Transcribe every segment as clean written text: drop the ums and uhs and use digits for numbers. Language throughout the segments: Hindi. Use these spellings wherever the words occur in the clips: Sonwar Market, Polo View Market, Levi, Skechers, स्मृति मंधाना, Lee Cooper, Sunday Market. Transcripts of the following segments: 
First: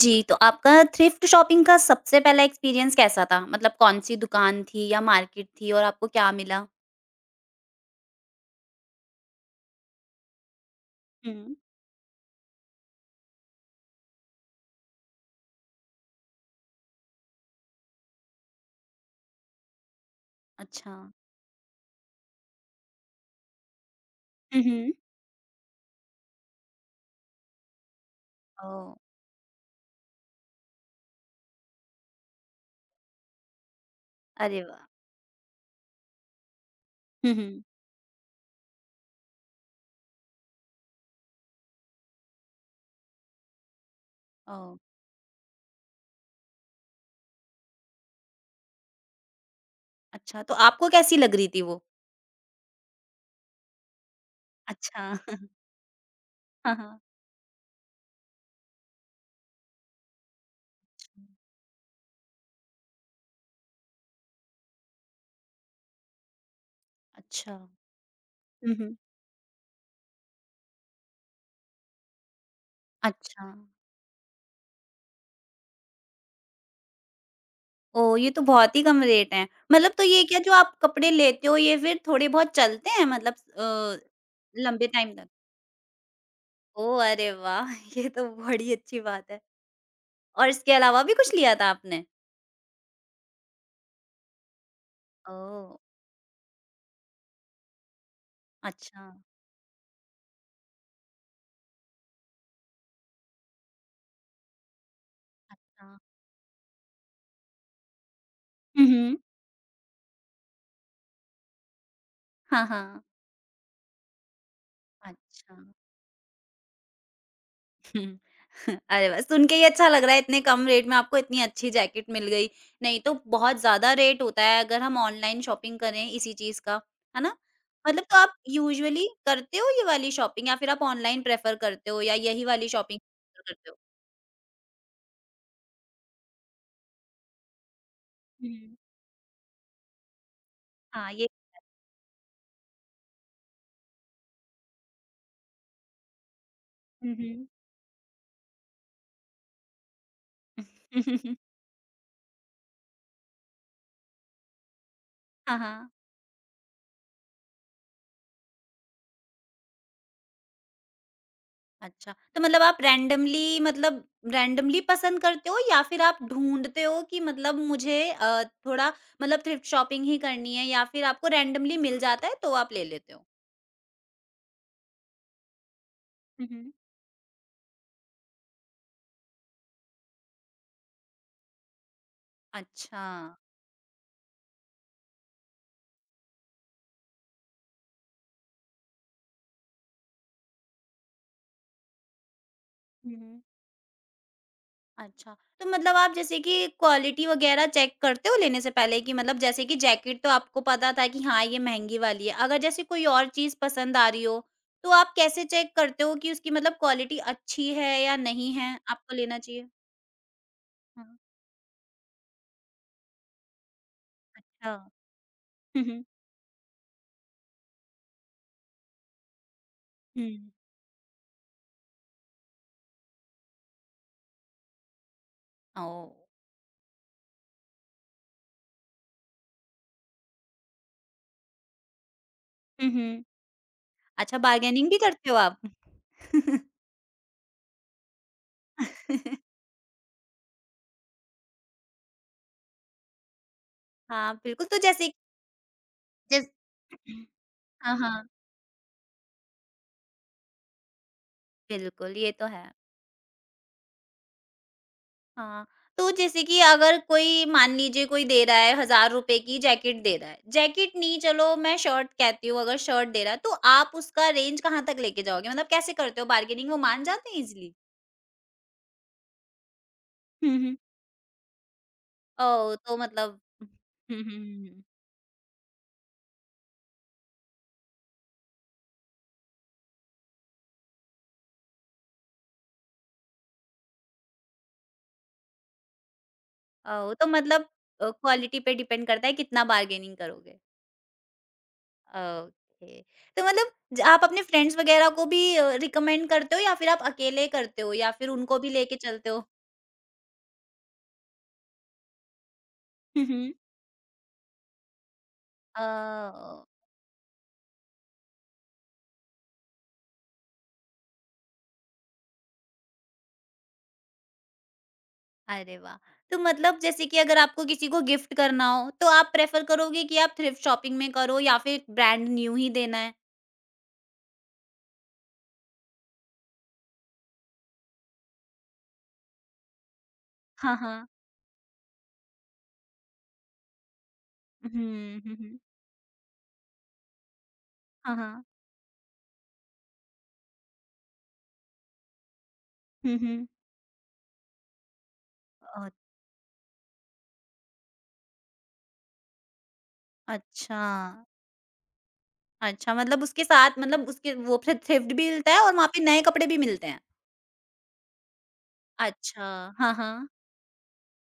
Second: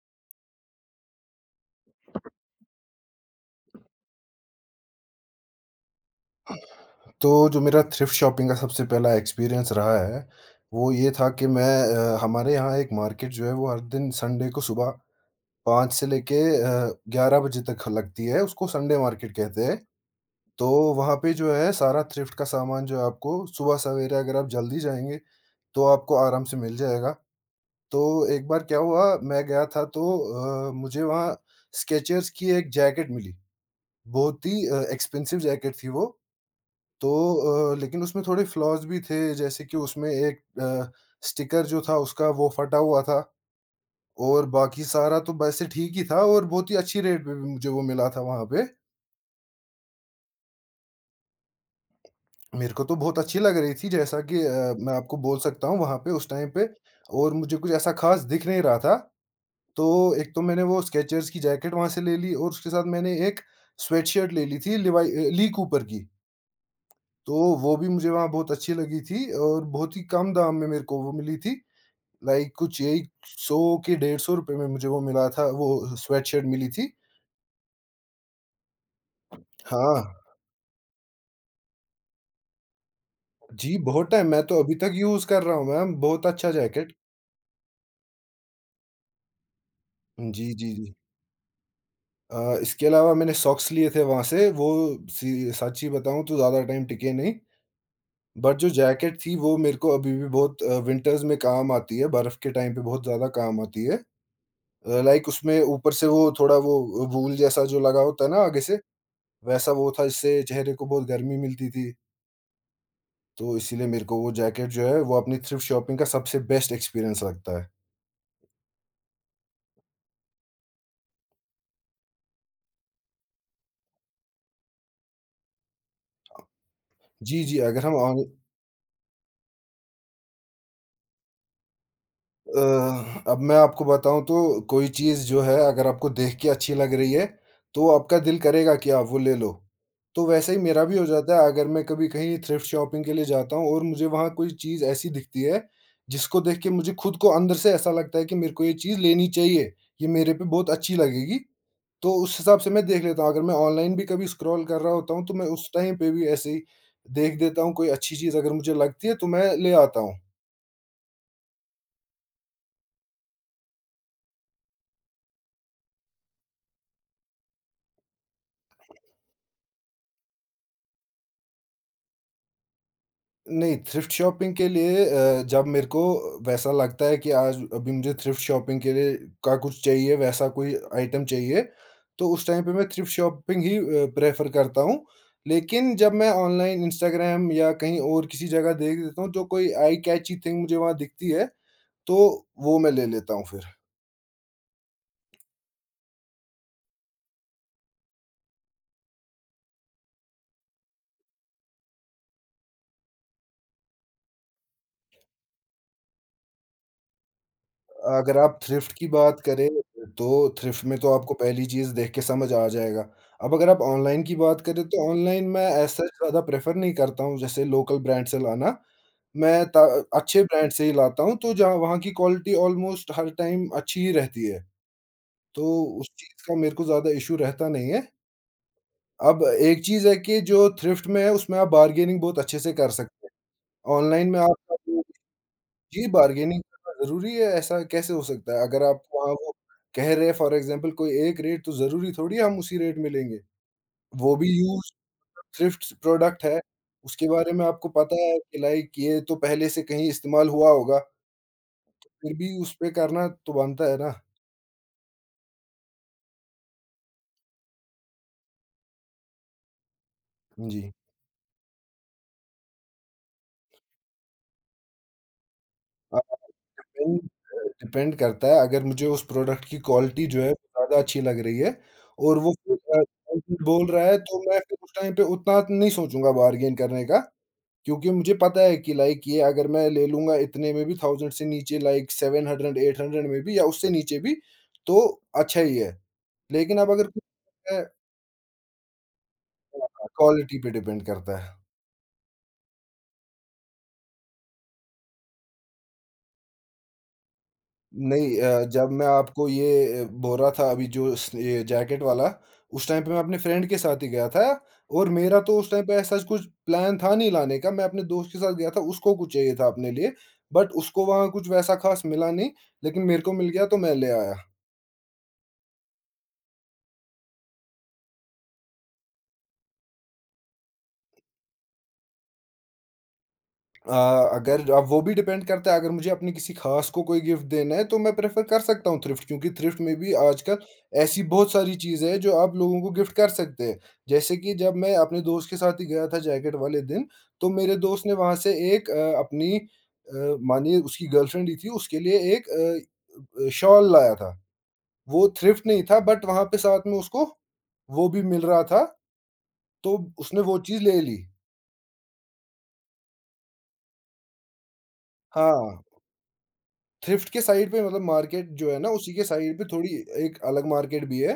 जी, तो आपका थ्रिफ्ट शॉपिंग का सबसे पहला एक्सपीरियंस कैसा था? मतलब कौन-सी दुकान थी या मार्केट थी और आपको क्या मिला? तो जो मेरा थ्रिफ्ट शॉपिंग का सबसे पहला एक्सपीरियंस रहा है, वो ये था हुँ। कि मैं हमारे यहाँ एक मार्केट जो है वो हर दिन संडे को सुबह 5 से लेके अ, 11 बजे तक लगती है, उसको संडे मार्केट कहते हैं। तो अच्छा। वहाँ पे जो है सारा थ्रिफ्ट का सामान जो है आपको सुबह सवेरे अगर आप हुँ, जल्दी हुँ। जाएँगे, तो आपको आराम से मिल जाएगा। तो एक बार क्या ओह! हुआ मैं गया था तो मुझे वहाँ स्केचर्स की एक जैकेट मिली, बहुत अरे ही वाह! एक्सपेंसिव जैकेट थी वो। तो हुँ, हुँ। लेकिन उसमें थोड़े फ्लॉज़ भी थे जैसे कि उसमें एक स्टिकर जो था उसका वो फटा हुआ था और ओह! बाकी सारा तो वैसे ठीक ही था और बहुत ही अच्छी रेट पे भी मुझे वो मिला था वहाँ पे। अच्छा, तो आपको कैसी लग रही थी वो? मेरे को तो बहुत अच्छी लग रही थी, जैसा कि मैं अच्छा। आपको बोल सकता हूँ वहाँ पे उस टाइम पे हाँ, हाँ। और मुझे कुछ ऐसा ख़ास दिख नहीं रहा था। तो एक तो मैंने वो स्केचर्स की जैकेट वहाँ से ले ली और उसके साथ मैंने एक स्वेटशर्ट ले ली थी, ली कूपर की। तो अच्छा। वो भी मुझे वहाँ बहुत अच्छी हुँ, हुँ। लगी थी और बहुत ही कम दाम में मेरे को वो मिली थी। लाइक कुछ यही अच्छा। 100 के ₹150 में मुझे वो मिला था, वो स्वेडशर्ट मिली थी। ओह! ये तो बहुत ही कम रेट हैं। मतलब हाँ, तो ये क्या जो आप कपड़े लेते हो ये फिर थोड़े बहुत चलते हैं मतलब जी बहुत टाइम मैं तो अभी लंबे तक टाइम यूज़ तक? कर रहा हूँ मैम, बहुत अच्छा जैकेट। ओह! अरे वाह! ये तो बड़ी अच्छी बात है। जी, और जी, इसके जी। अलावा भी कुछ लिया था आपने? इसके अलावा मैंने सॉक्स लिए थे वहाँ से, वो सी ओह! सच्ची बताऊँ तो ज़्यादा टाइम टिके नहीं, बट जो अच्छा, जैकेट थी वो मेरे को अभी भी बहुत विंटर्स में काम आती है, बर्फ़ के टाइम पे बहुत ज़्यादा काम आती है। लाइक उसमें अच्छा। ऊपर से वो थोड़ा वो वूल जैसा जो लगा होता है ना आगे से, हुँ, हुँ। वैसा वो था जिससे चेहरे को बहुत गर्मी मिलती थी। हाँ, हाँ। तो इसीलिए मेरे को वो जैकेट जो है, वो अपनी अच्छा। थ्रिफ्ट शॉपिंग का सबसे बेस्ट एक्सपीरियंस लगता है। हुँ। अरे वाह! सुन के ही अच्छा लग रहा है इतने कम रेट में आपको इतनी अच्छी जैकेट मिल गई। नहीं तो बहुत ज़्यादा रेट होता है अगर हम ऑनलाइन शॉपिंग करें इसी चीज़ का, है ना? जी, जी। अगर हम मतलब तो ऑन आप यूजुअली करते हो ये वाली शॉपिंग या फिर आप ऑनलाइन प्रेफ़र करते हो या यही वाली शॉपिंग अ, अब प्रेफ़र मैं करते हो? आपको बताऊँ तो कोई चीज़ जो है अगर आपको देख के अच्छी लग रही है, तो आपका दिल हुँ। करेगा कि आप वो ले लो। तो वैसे ही मेरा भी हो हाँ, ये जाता है, अगर मैं कभी कहीं थ्रिफ्ट शॉपिंग के लिए जाता हूँ और मुझे वहाँ कोई चीज़ ऐसी दिखती है, जिसको देख के मुझे हुँ, खुद को हुँ। अंदर से ऐसा लगता है कि मेरे को ये चीज़ लेनी चाहिए, ये मेरे पे बहुत अच्छी लगेगी। तो उस हिसाब से मैं देख लेता हूँ, अगर मैं ऑनलाइन भी कभी स्क्रॉल कर रहा होता हूँ तो मैं हाँ, उस हाँ। टाइम पे भी ऐसे ही देख देता हूँ, कोई अच्छी चीज़ अगर मुझे लगती है तो मैं ले आता हूँ। अच्छा, तो मतलब आप रैंडमली मतलब रैंडमली पसंद करते हो या फिर आप ढूँढते हो कि मतलब मुझे थोड़ा मतलब थ्रिफ्ट शॉपिंग ही करनी है या फिर आपको रैंडमली मिल जाता है तो आप ले लेते हो? नहीं, थ्रिफ्ट शॉपिंग के लिए जब मेरे को हुँ, वैसा हुँ। लगता है कि आज अभी मुझे थ्रिफ्ट शॉपिंग के लिए का कुछ चाहिए, वैसा कोई आइटम चाहिए, तो उस टाइम पे मैं अच्छा। थ्रिफ्ट शॉपिंग ही प्रेफ़र करता हूँ। लेकिन जब मैं ऑनलाइन इंस्टाग्राम या कहीं और किसी जगह देख लेता हूँ, जो कोई आई कैची थिंग मुझे वहाँ दिखती है, तो वो मैं ले हुँ, लेता हुँ। हूँ फिर। अच्छा, तो मतलब आप जैसे कि क्वालिटी वगैरह चेक करते हो लेने से पहले कि मतलब जैसे कि जैकेट तो आपको पता था कि हाँ, ये महँगी वाली है। अगर जैसे कोई और चीज़ पसंद आ रही हो, तो आप कैसे चेक करते हो कि उसकी मतलब क्वालिटी अच्छी है या अगर नहीं आप है, थ्रिफ्ट की आपको लेना बात करें, चाहिए? तो थ्रिफ्ट में तो हाँ। आपको पहली चीज़ देख के समझ आ जाएगा। अब अगर आप ऑनलाइन की बात अच्छा, करें, तो ऑनलाइन मैं हुँ, एज़ हुँ। सच ज़्यादा प्रेफ़र नहीं करता हूँ, जैसे लोकल ब्रांड से लाना। मैं त हुँ। अच्छे ब्रांड से ही लाता हूँ, तो जहाँ वहाँ की क्वालिटी ऑलमोस्ट हर टाइम अच्छी ही रहती है। तो उस ओह! चीज़ का मेरे को ज़्यादा इश्यू रहता नहीं है। अब एक चीज़ है कि जो थ्रिफ्ट में है, उसमें आप बार्गेनिंग बहुत अच्छे से कर हुँ, हुँ। सकते हैं। ऑनलाइन अच्छा में आप बार्गेनिंग भी करते हो आप? जी, बार्गेनिंग करना ज़रूरी है, ऐसा कैसे हो सकता है? अगर आप वहाँ वो कह रहे हैं फॉर एग्ज़ाम्पल कोई एक रेट, तो ज़रूरी थोड़ी है हम उसी रेट में लेंगे। हाँ, वो भी बिल्कुल तो यूज़ जैसे थ्रिफ्ट प्रोडक्ट जैस है, उसके बारे में आपको हाँ, पता हाँ, है कि लाइक ये तो पहले से कहीं इस्तेमाल हुआ होगा, बिल्कुल फिर ये तो भी है। उस पे करना तो बनता है ना। हाँ, तो जैसे कि अगर कोई मान लीजिए कोई दे रहा है ₹1000 की जैकेट दे रहा है, जी। जैकेट नहीं चलो मैं शर्ट कहती हूँ अगर शर्ट दे रहा है, तो आप उसका रेंज कहाँ तक लेके जाओगे? मतलब कैसे करते आप हो बार्गेनिंग वो मान जाते हैं इज़िली? डिपेंड करता है, अगर मुझे उस प्रोडक्ट की क्वालिटी जो है हुँ, हुँ। ज़्यादा अच्छी लग रही है और वो ओह! तो फिर मतलब हुँ, बोल रहा है हुँ, तो मैं हुँ, फिर हुँ। उस टाइम पे उतना नहीं सोचूँगा बार्गेन करने का। क्योंकि मुझे पता है कि लाइक ये अगर मैं ले लूँगा इतने में भी 1000 से नीचे लाइक 700 800 में भी या उससे नीचे भी, तो अच्छा ही है। लेकिन अब अगर ओह! तो मतलब अ, क्वालिटी पे डिपेंड करता है कितना बार्गेनिंग क्वालिटी करोगे। पे डिपेंड करता है। ओके। तो मतलब ज आप अपने फ्रेंड्स वगैरह को भी रिकमेंड करते हो या फिर आप अकेले करते हो या फिर नहीं उनको अ, भी जब लेके मैं चलते हो? आपको ये बोल रहा था अभी जो स ये जैकेट वाला, उस टाइम पे मैं हुँ, अपने हुँ। फ्रेंड के साथ ही गया था और मेरा तो उस टाइम पे ऐसा कुछ ओह! प्लान था नहीं लाने का, मैं अपने दोस्त के साथ गया था, उसको कुछ चाहिए था अपने लिए, बट उसको वहाँ कुछ वैसा ख़ास मिला नहीं, लेकिन मेरे को मिल गया तो मैं ले आया। अरे वाह! तो मतलब जैसे कि अगर आपको किसी को गिफ्ट करना हो तो आप प्रेफ़र करोगे कि आप थ्रिफ्ट शॉपिंग में करो या फिर ब्रांड न्यू ही देना है? अ, अगर अब वो भी डिपेंड करता है, अगर मुझे अपने किसी खास को कोई गिफ्ट देना है तो मैं प्रेफर कर सकता हूँ थ्रिफ्ट, क्योंकि थ्रिफ्ट में भी आजकल हाँ, हाँ। ऐसी बहुत सारी चीज़ें हैं जो आप लोगों को गिफ्ट कर सकते हैं। जैसे कि जब मैं अपने हुँ, हुँ, दोस्त के हुँ। साथ ही गया था जैकेट वाले दिन, तो मेरे दोस्त ने हाँ, वहाँ हाँ। से एक अपनी मानिए उसकी गर्लफ्रेंड ही थी उसके लिए एक हुँ, हुँ। शॉल लाया था। वो थ्रिफ्ट नहीं अ, था बट वहाँ पे साथ में उसको वो भी मिल रहा था, तो उसने वो अच्छा। चीज़ ले ली। अच्छा, मतलब उसके साथ मतलब उसके वो फिर थ्रिफ्ट भी मिलता है और हाँ। वहाँ पे नए कपड़े भी मिलते हैं? थ्रिफ्ट के साइड पे मतलब मार्केट जो है ना, उसी के अच्छा, साइड पे थोड़ी हाँ, हाँ। एक अलग मार्केट भी है।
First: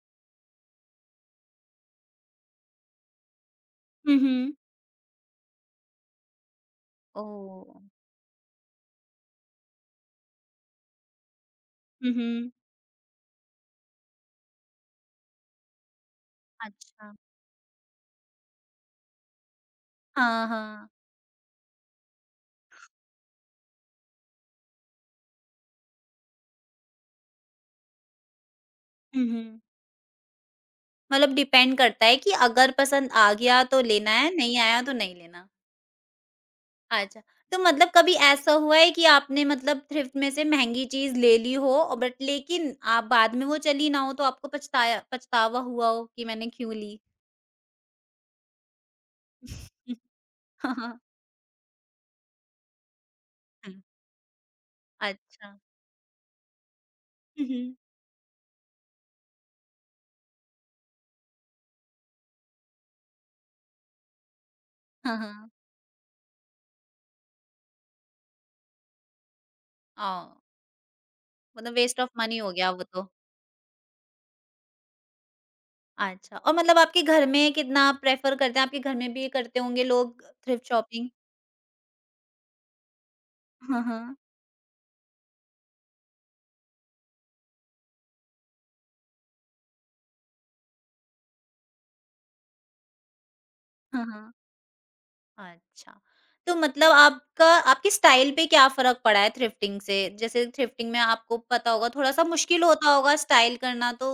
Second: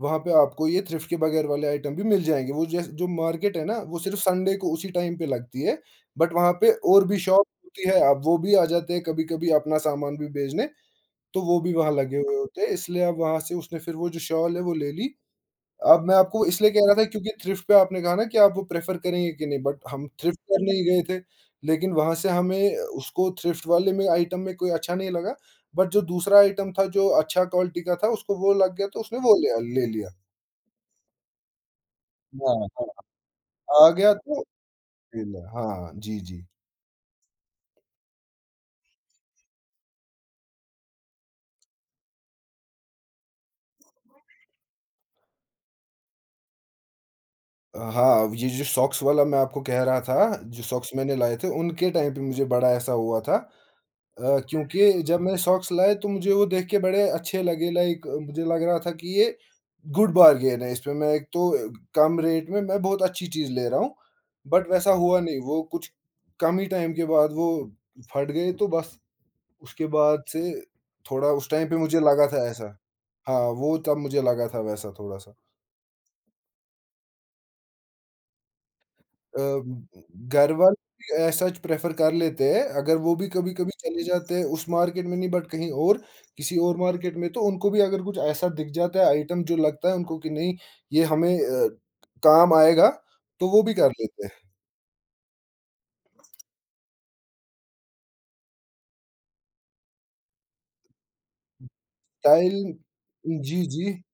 वहाँ पे आपको ये थ्रिफ्ट के बगैर वाले आइटम भी मिल जाएँगे। वो जैस जो मार्केट है ना, वो हुँ, सिर्फ़ हुँ। संडे को उसी टाइम पे लगती है। बट वहाँ पे और भी शॉप ओह! होती है, अब वो भी आ जाते हैं कभी-कभी अपना सामान भी बेचने, तो वो भी वहाँ हुँ, लगे हुए हुँ। होते हैं। इसलिए अब वहाँ से उसने फिर वो जो शॉल है, वो ले ली। अब मैं आपको इसलिए कह रहा था अच्छा, क्योंकि थ्रिफ्ट पे आपने कहा ना कि आप वो प्रेफ़र करेंगे कि नहीं, बट हम थ्रिफ्ट हाँ, करने ही हाँ। गए थे, लेकिन वहाँ से हमें उसको थ्रिफ्ट वाले में आइटम में कोई अच्छा नहीं लगा, बट जो दूसरा आइटम था जो अच्छा क्वालिटी का था उसको वो लग गया तो उसने हुँ, वो लिया हुँ। ले लिया। मतलब डिपेंड करता है कि अगर हाँ, पसंद आ गया तो हाँ, आ लेना गया है, तो नहीं आया तो नहीं ले लेना। लिया। हाँ, जी, जी। अच्छा, तो मतलब कभी ऐसा हुआ है कि आपने मतलब थ्रिफ्ट में से महँगी चीज़ ले ली हो और बट लेकिन आप बाद में वो चली ना हो तो आपको पछताया पछतावा हुआ हो कि मैंने क्यों ली? हाँ, ये जो सॉक्स वाला मैं आपको कह रहा था, जो सॉक्स मैंने लाए थे, उनके टाइम पे मुझे बड़ा ऐसा हुआ था। हुँ। क्योंकि जब मैंने अच्छा। सॉक्स लाए तो मुझे वो देख के बड़े अच्छे हुँ, लगे, हुँ। लाइक मुझे लग रहा था कि ये गुड बार्गेन है, इसमें मैं एक तो कम रेट में मैं बहुत अच्छी चीज़ ले रहा हूँ। बट वैसा हाँ, हुआ नहीं, हाँ। वो कुछ कम ही टाइम के बाद वो फट गए, तो बस उसके बाद हाँ, से थोड़ा उस टाइम मतलब पे मुझे वेस्ट ऑफ लगा मनी था हो गया ऐसा। वो तो। हाँ, वो तब मुझे लगा था वैसा थोड़ा-सा। अच्छा और मतलब आपके घर में कितना आप प्रेफ़र करते हैं? आपके घर में भी अ, करते होंगे लोग घर थ्रिफ्ट वाले शॉपिंग? भी ऐसा प्रेफ़र कर लेते हैं, अगर वो भी कभी-कभी हाँ, चले हाँ। जाते हैं उस मार्केट में नहीं बट कहीं और, किसी और मार्केट में, तो उनको भी अगर कुछ ऐसा दिख जाता है आइटम जो लगता है उनको कि नहीं ये हमें काम आएगा, तो वो भी कर हाँ, लेते हाँ। हैं। अच्छा, तो मतलब आपका आपके स्टाइल पे क्या फ़र्क पड़ा है थ्रिफ्टिंग से? जैसे थ्रिफ्टिंग में आपको पता होगा थोड़ा-सा टाइल मुश्किल होता होगा स्टाइल जी, जी। करना तो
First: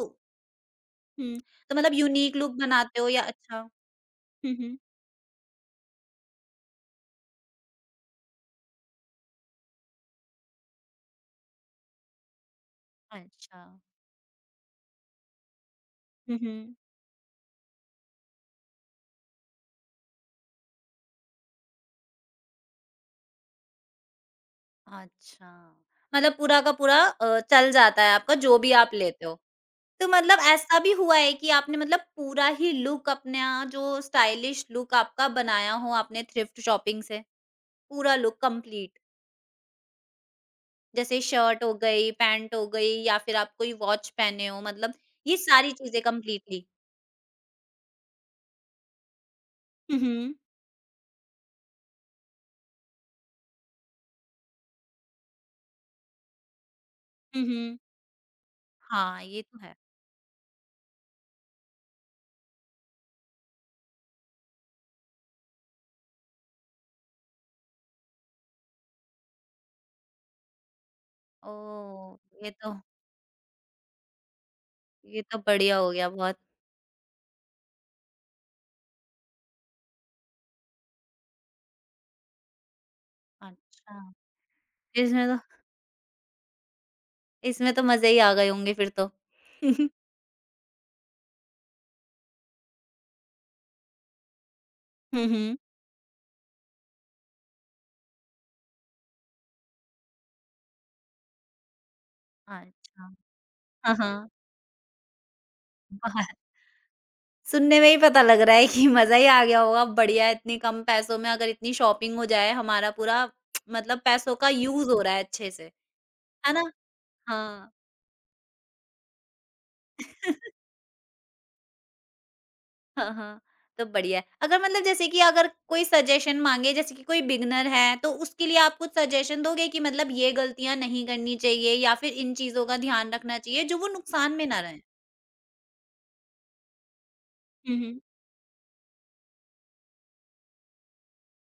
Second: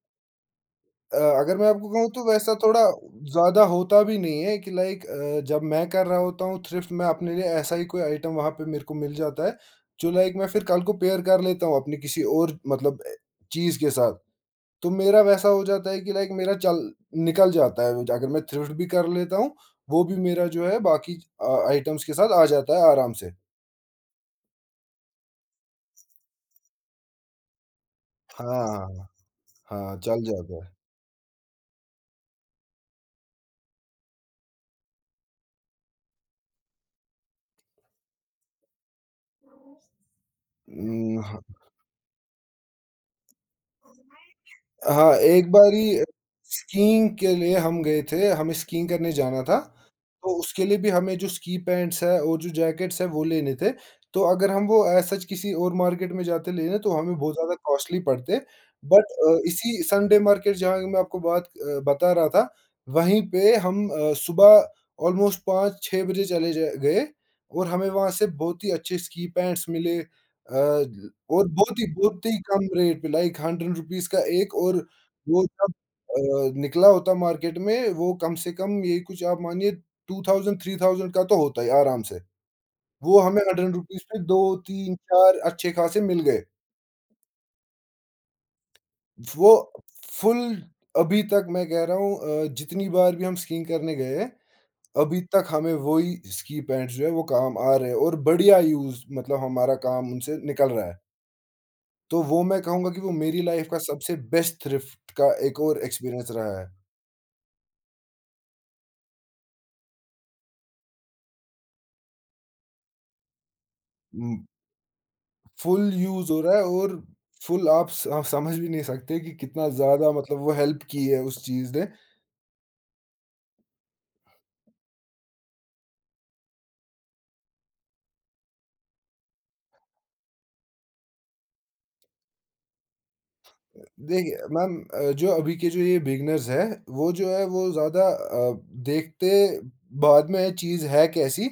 हुँ, अगर मैं तो आपको मतलब कहूँ तो यूनीक लुक वैसा थोड़ा बनाते हो या अच्छा ज़्यादा हुँ, होता भी नहीं है कि हुँ। लाइक, जब मैं कर रहा होता हूँ थ्रिफ्ट में अपने लिए ऐसा ही कोई आइटम वहाँ पे मेरे को मिल जाता है, जो लाइक मैं फिर कल को पेयर कर लेता हूँ अपनी किसी और मतलब अच्छा। चीज़ के साथ। तो मेरा वैसा हो जाता है कि लाइक हुँ, मेरा हुँ। चल निकल जाता है, अगर मैं थ्रिफ्ट भी कर लेता हूँ, वो भी मेरा जो है बाकी आइटम्स के साथ आ जाता है आराम से। अच्छा, मतलब पूरा का पूरा चल जाता है आपका हाँ, जो भी आप हाँ, लेते हो। हाँ, तो चल मतलब जाता है। ऐसा भी हुआ है कि आपने मतलब पूरा ही लुक अपना जो स्टाइलिश लुक आपका बनाया हो आपने थ्रिफ्ट शॉपिंग से? पूरा लुक कंप्लीट? उम, जैसे शर्ट हो गई, पैंट हो गई या फिर आप कोई वॉच पहने हो मतलब हाँ, ये एक सारी चीज़ें बारी कंप्लीटली? स्कीइंग के लिए हम गए थे, हमें स्कीइंग करने जाना था, हुँ, हुँ। तो उसके लिए भी हमें जो स्की पैंट्स है और जो जैकेट्स है वो लेने थे। तो अगर हम वो एज़ सच किसी और मार्केट में जाते लेने तो हमें बहुत हुँ, ज़्यादा हुँ। कॉस्टली पड़ते। बट हाँ, ये तो है। इसी संडे मार्केट जहाँ की मैं आपको बात बता रहा था, वहीं पे हम सुबह ऑलमोस्ट 5-6 बजे चले जा गए और हमें वहाँ से बहुत ही अच्छे स्की पैंट्स मिले। अ और ओह! बहुत ही ये कम तो रेट पे लाइक ₹100 का एक और ये तो वो जब बढ़िया हो गया बहुत। निकला होता मार्केट में वो कम से कम ये कुछ आप मानिए 2000 3000 का तो होता है आराम से। वो हमें ₹100 अच्छा, पे 2, 3, इसमें तो 4 अच्छे खासे मिल गए। इसमें तो मज़े ही आ गए होंगे फिर तो। वो फुल अभी तक मैं कह रहा हूँ, जितनी बार भी हम स्कीइंग करने गए हैं, अभी हुँ, तक हुँ। हमें वही स्की पैंट्स जो है वो काम आ रहे हैं और बढ़िया यूज़ मतलब हमारा काम उनसे निकल रहा है। तो वो मैं कहूँगा कि अच्छा। वो मेरी लाइफ़ का सबसे हाँ, बेस्ट थ्रिफ्ट का एक और हाँ। एक्सपीरियंस रहा है। सुनने में ही पता लग रहा है कि मज़ा ही आ गया होगा, बढ़िया है इतने कम पैसों में अगर इतनी शॉपिंग हो जाए, हमारा पूरा मतलब पैसों उम, का यूज़ हो रहा है अच्छे से, फुल यूज़ हो है रहा है ना? और फुल हाँ। आप समझ भी नहीं सकते कि कितना ज़्यादा मतलब वो हेल्प की है उस चीज़ ने। हाँ, हाँ, तो बढ़िया है। अगर मतलब जैसे कि अगर कोई सजेशन माँगे जैसे कि कोई बिगिनर है, तो उसके लिए आप कुछ सजेशन दोगे कि मतलब ये गलतियाँ नहीं करनी चाहिए या फिर इन चीज़ों का ध्यान रखना चाहिए जो वो नुकसान देखिए में ना मैम रहें? जो अभी के जो ये बिगिनर्स हैं, वो जो है वो हुँ, हुँ। ज़्यादा देखते बाद में चीज़ है कैसी,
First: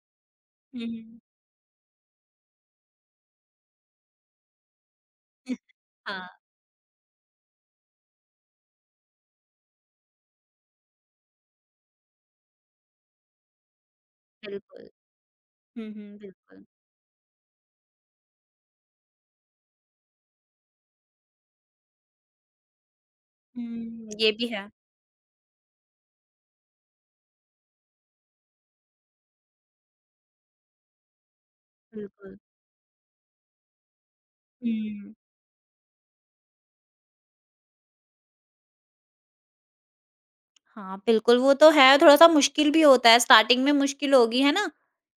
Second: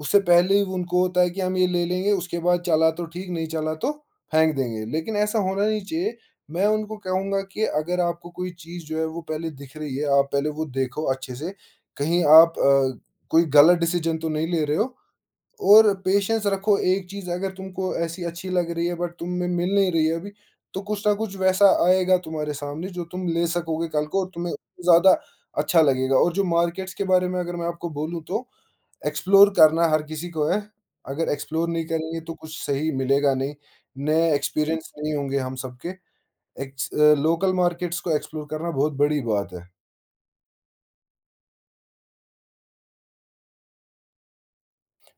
उससे पहले ही हुँ, उनको होता हुँ। है कि हम ये ले लेंगे, उसके बाद चला तो ठीक नहीं चला तो फेंक देंगे, लेकिन ऐसा होना नहीं चाहिए। हाँ, मैं उनको कहूँगा कि अगर आपको कोई चीज़ जो है वो पहले दिख रही है, आप पहले वो देखो अच्छे से, कहीं आप कोई गलत डिसीज़न तो नहीं ले रहे बिल्कुल। हो। हुँ, और हुँ, पेशेंस बिल्कुल। रखो, एक चीज़ अगर तुमको ऐसी अच्छी लग रही है बट तुम में मिल नहीं रही है अभी, तो कुछ ना कुछ वैसा आएगा तुम्हारे सामने जो तुम ले सकोगे कल हुँ, को और ये भी तुम्हें है, ज़्यादा अच्छा लगेगा। और जो मार्केट्स के बारे में अगर मैं आपको बोलूँ तो एक्सप्लोर करना हर किसी को है। अगर एक्सप्लोर नहीं करेंगे तो बिल्कुल। कुछ सही मिलेगा नहीं, नए एक्सपीरियंस नहीं हुँ। होंगे हम सबके। लोकल मार्केट्स को एक्सप्लोर करना बहुत बड़ी बात है। हाँ, बिल्कुल, वो तो है, थोड़ा-सा मुश्किल भी होता है, स्टार्टिंग में मुश्किल होगी, है ना?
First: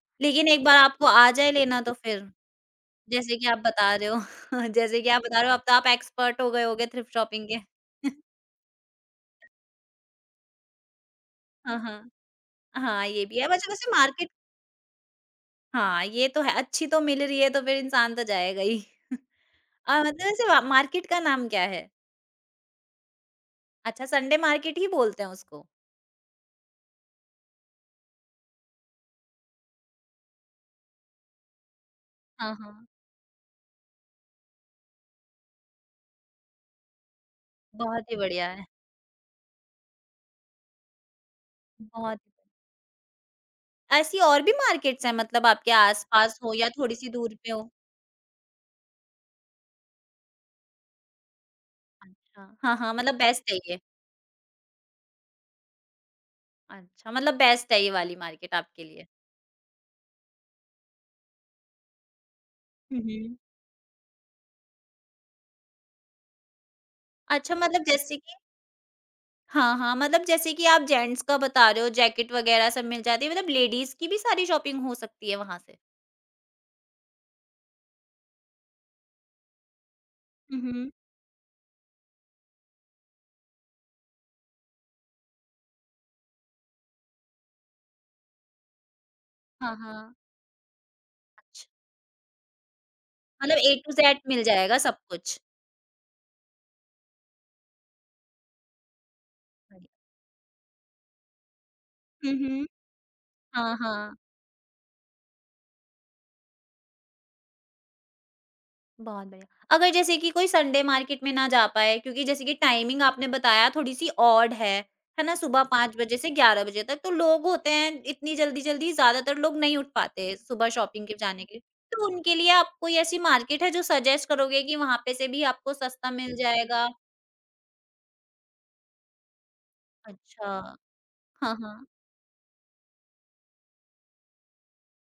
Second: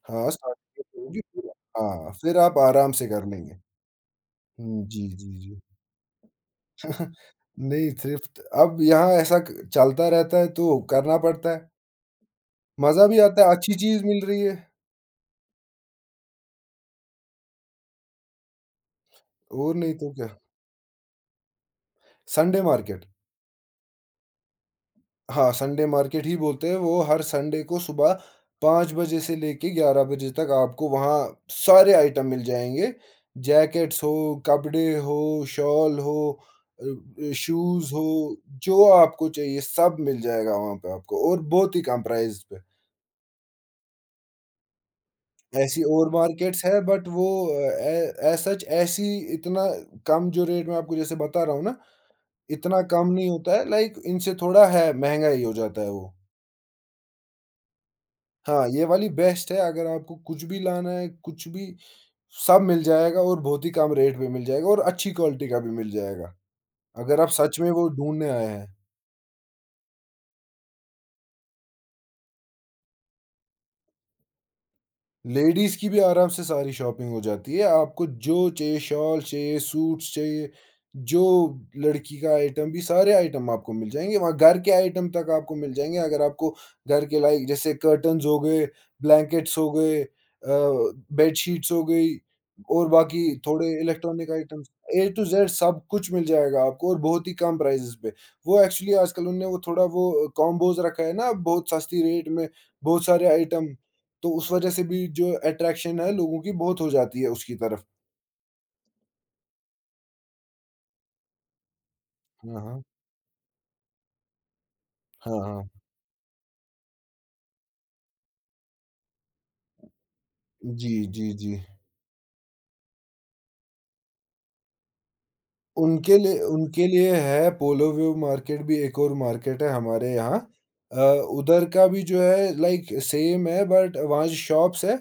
हाँ, लेकिन एक बार स्टार्टिंग में आपको होगी आ फिर। जाए लेना तो हाँ, फिर फिर आप आराम से कर जैसे कि आप लेंगे। बता रहे हो हुँ, जैसे जी, कि आप जी, बता रहे हो, जी। अब तो आप एक्सपर्ट हो गए होगे थ्रिफ्ट शॉपिंग के। नहीं, सिर्फ़ अब यहाँ ऐसा क चलता रहता है तो करना पड़ता है। हाँ, हाँ। हाँ, मज़ा भी ये भी आता है, है, वैसे अच्छी वैसे चीज़ मिल मार्केट रही है, हाँ, ये तो है, अच्छी तो मिल रही है तो फिर इंसान तो जाएगा ही। और नहीं तो मतलब क्या। वैसे वा मार्केट का नाम क्या है? Sunday market. अच्छा, संडे मार्केट ही बोलते हैं हाँ, उसको? संडे मार्केट ही बोलते हैं, वो हर संडे को सुबह 5 बजे से लेके 11 बजे तक आपको वहाँ सारे आइटम मिल हाँ, हाँ, जाएँगे। जैकेट्स हो, कपड़े हो, शॉल हो, शूज़ बहुत ही हो, बढ़िया है, जो आपको चाहिए सब मिल जाएगा वहाँ पे आपको और बहुत ही कम बहुत ही प्राइस पे। बढ़िया। ऐसी और भी मार्केट्स हैं मतलब आपके ऐसी और आस-पास हो मार्केट्स या है बट थोड़ी-सी वो दूर पे अ, हो? ए एज़ सच ऐसी इतना कम जो रेट मैं आपको जैसे बता रहा हूँ ना, अच्छा, हाँ, इतना हाँ, कम मतलब नहीं बेस्ट है होता है, ये। लाइक इनसे थोड़ा है, महँगा ही हो जाता है वो। अच्छा, मतलब बेस्ट है ये वाली मार्केट हाँ, ये आपके लिए। वाली बेस्ट है। अगर आपको कुछ भी लाना है, कुछ भी सब मिल हुँ, जाएगा हुँ। और बहुत ही कम रेट पे मिल जाएगा और अच्छी क्वालिटी का भी मिल जाएगा, अगर आप अच्छा सच में मतलब वो जैसे ढूँढने कि आए हैं। हाँ, हाँ, मतलब जैसे कि आप जेंट्स का बता रहे हो जैकेट वगैरह सब मिल जाती है, मतलब लेडीज़ की भी सारी शॉपिंग हो सकती है वहाँ लेडीज से? की भी आराम से सारी शॉपिंग हो जाती है। आपको जो चाहिए, शॉल चाहिए, सूट्स चाहिए, हुँ, हुँ। जो लड़की का आइटम, भी सारे आइटम आपको मिल जाएँगे। वहाँ घर के आइटम तक आपको मिल जाएँगे। अगर आपको घर के लाइक जैसे कर्टन्स हो गए, ब्लैंकेट्स हो हाँ, गए, हाँ, अ, अच्छा, बेडशीट्स हो गई और बाकी मतलब थोड़े ए टू ज़ेड इलेक्ट्रॉनिक मिल आइटम्स, जाएगा सब ए टू कुछ। ज़ेड सब कुछ मिल जाएगा आपको और बहुत ही कम प्राइसेज़ पे। वो एक्चुअली आजकल उन्होंने वो थोड़ा वो कॉम्बोज़ रखा है ना बहुत सस्ती रेट हुँ, में हुँ। बहुत सारे आइटम, हाँ, हाँ। तो उस वजह से भी जो अट्रैक्शन है लोगों की बहुत हो जाती है उसकी तरफ। बहुत बढ़िया। अगर जैसे कि कोई संडे मार्केट में ना जा पाए क्योंकि जैसे कि हाँ, हाँ। टाइमिंग आपने बताया थोड़ी-सी ऑड है ना? हाँ, सुबह हाँ। 5 बजे से 11 बजे तक तो लोग होते हैं इतनी जल्दी-जल्दी ज़्यादातर लोग नहीं उठ पाते सुबह जी, शॉपिंग के जी, जाने जी। के लिए। तो उनके लिए आप कोई ऐसी मार्केट है जो सजेस्ट करोगे कि वहाँ पे से भी आपको सस्ता उनके मिल लिए जाएगा? है पोलो व्यू मार्केट भी, एक और मार्केट है हमारे यहाँ। अच्छा। अ, हाँ, उधर हाँ। का भी जो है लाइक सेम है बट वहाँ जो शॉप्स है,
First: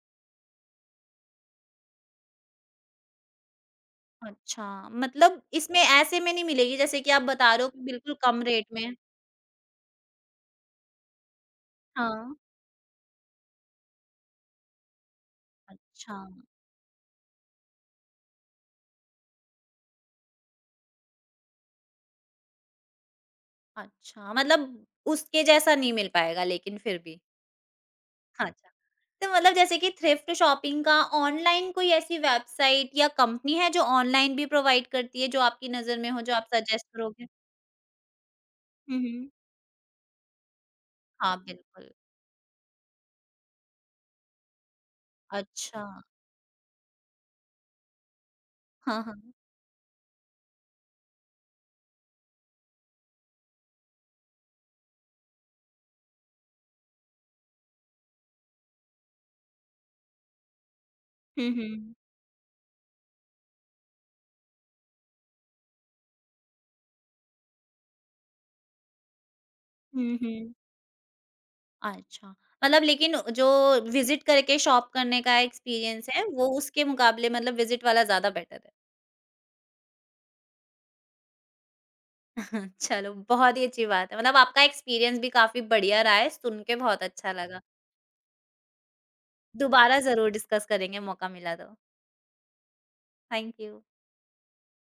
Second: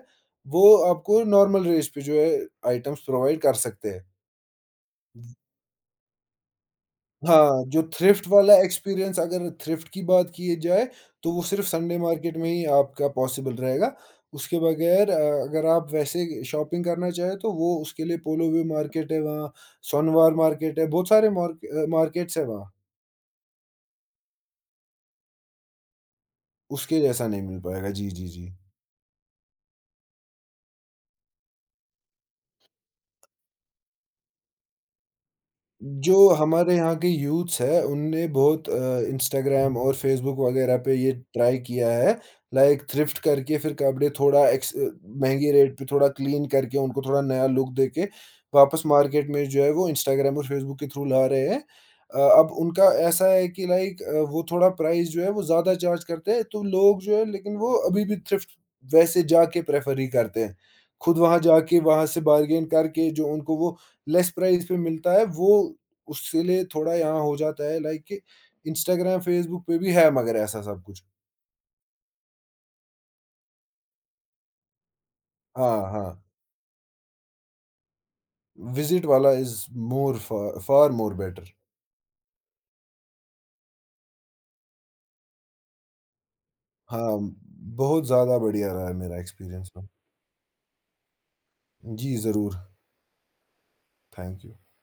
वो आपको नॉर्मल रेट्स पे जो है आइटम्स प्रोवाइड कर सकते हैं। अच्छा, मतलब इसमें ऐसे में नहीं मिलेगी जैसे कि आप बता हाँ, रहे हो कि जो बिल्कुल थ्रिफ्ट कम वाला रेट में एक्सपीरियंस, अगर थ्रिफ्ट की बात की जाए, तो वो सिर्फ़ संडे हाँ। मार्केट में ही आपका पॉसिबल रहेगा। उसके बगैर, अगर आप अच्छा, वैसे शॉपिंग करना चाहें तो वो उसके लिए पोलो व्यू मार्केट है वहाँ, सोनवार मार्केट है, बहुत सारे मार्केट्स हैं वहाँ। अच्छा मतलब उसके जैसा नहीं मिल पाएगा लेकिन फिर उसके भी। जैसा नहीं मिल पाएगा। जी, जी, जी। हाँ, अच्छा। तो मतलब जैसे कि थ्रिफ्ट शॉपिंग का ऑनलाइन कोई ऐसी वेबसाइट या कंपनी है जो ऑनलाइन भी प्रोवाइड करती है, जो आपकी नज़र में हो, जो जो आप हमारे सजेस्ट यहाँ के करोगे? यूथ्स है, उनने बहुत हुँ, हुँ। इंस्टाग्राम और फ़ेसबुक वगैरह पे ये हाँ, ट्राई किया बिल्कुल। है, लाइक थ्रिफ्ट करके फिर कपड़े थोड़ा महँगे रेट पे अच्छा। थोड़ा क्लीन करके उनको थोड़ा नया लुक देके, वापस हाँ, हाँ। मार्केट में जो है वो इंस्टाग्राम और फ़ेसबुक के थ्रू ला रहे हैं। अब उनका ऐसा है कि लाइक वो थोड़ा प्राइस जो है वो ज़्यादा चार्ज करते हैं, तो लोग जो है लेकिन वो अभी भी थ्रिफ्ट वैसे जाके प्रेफ़र ही करते हैं। खुद वहाँ हुँ, जाके, हुँ। वहाँ से बार्गेन करके जो उनको वो लेस प्राइस पे मिलता है, वो उससे लिए थोड़ा यहाँ हो जाता है लाइक कि इंस्टाग्राम, फ़ेसबुक पे भी है हुँ, मगर हुँ। ऐसा सब कुछ। अच्छा। मतलब लेकिन जो विज़िट करके शॉप करने का हाँ, एक्सपीरियंस हाँ। है, वो उसके मुकाबले मतलब विज़िट वाला ज़्यादा बेटर है। विज़िट वाला is more far more better. चलो, बहुत ही अच्छी बात है। मतलब आपका एक्सपीरियंस भी काफ़ी बढ़िया रहा है, सुन के बहुत हाँ, अच्छा लगा। बहुत ज़्यादा बढ़िया रहा है मेरा एक्सपीरियंस तो। दोबारा ज़रूर डिस्कस करेंगे, मौका मिला तो। जी, ज़रूर। Thank you. Thank you.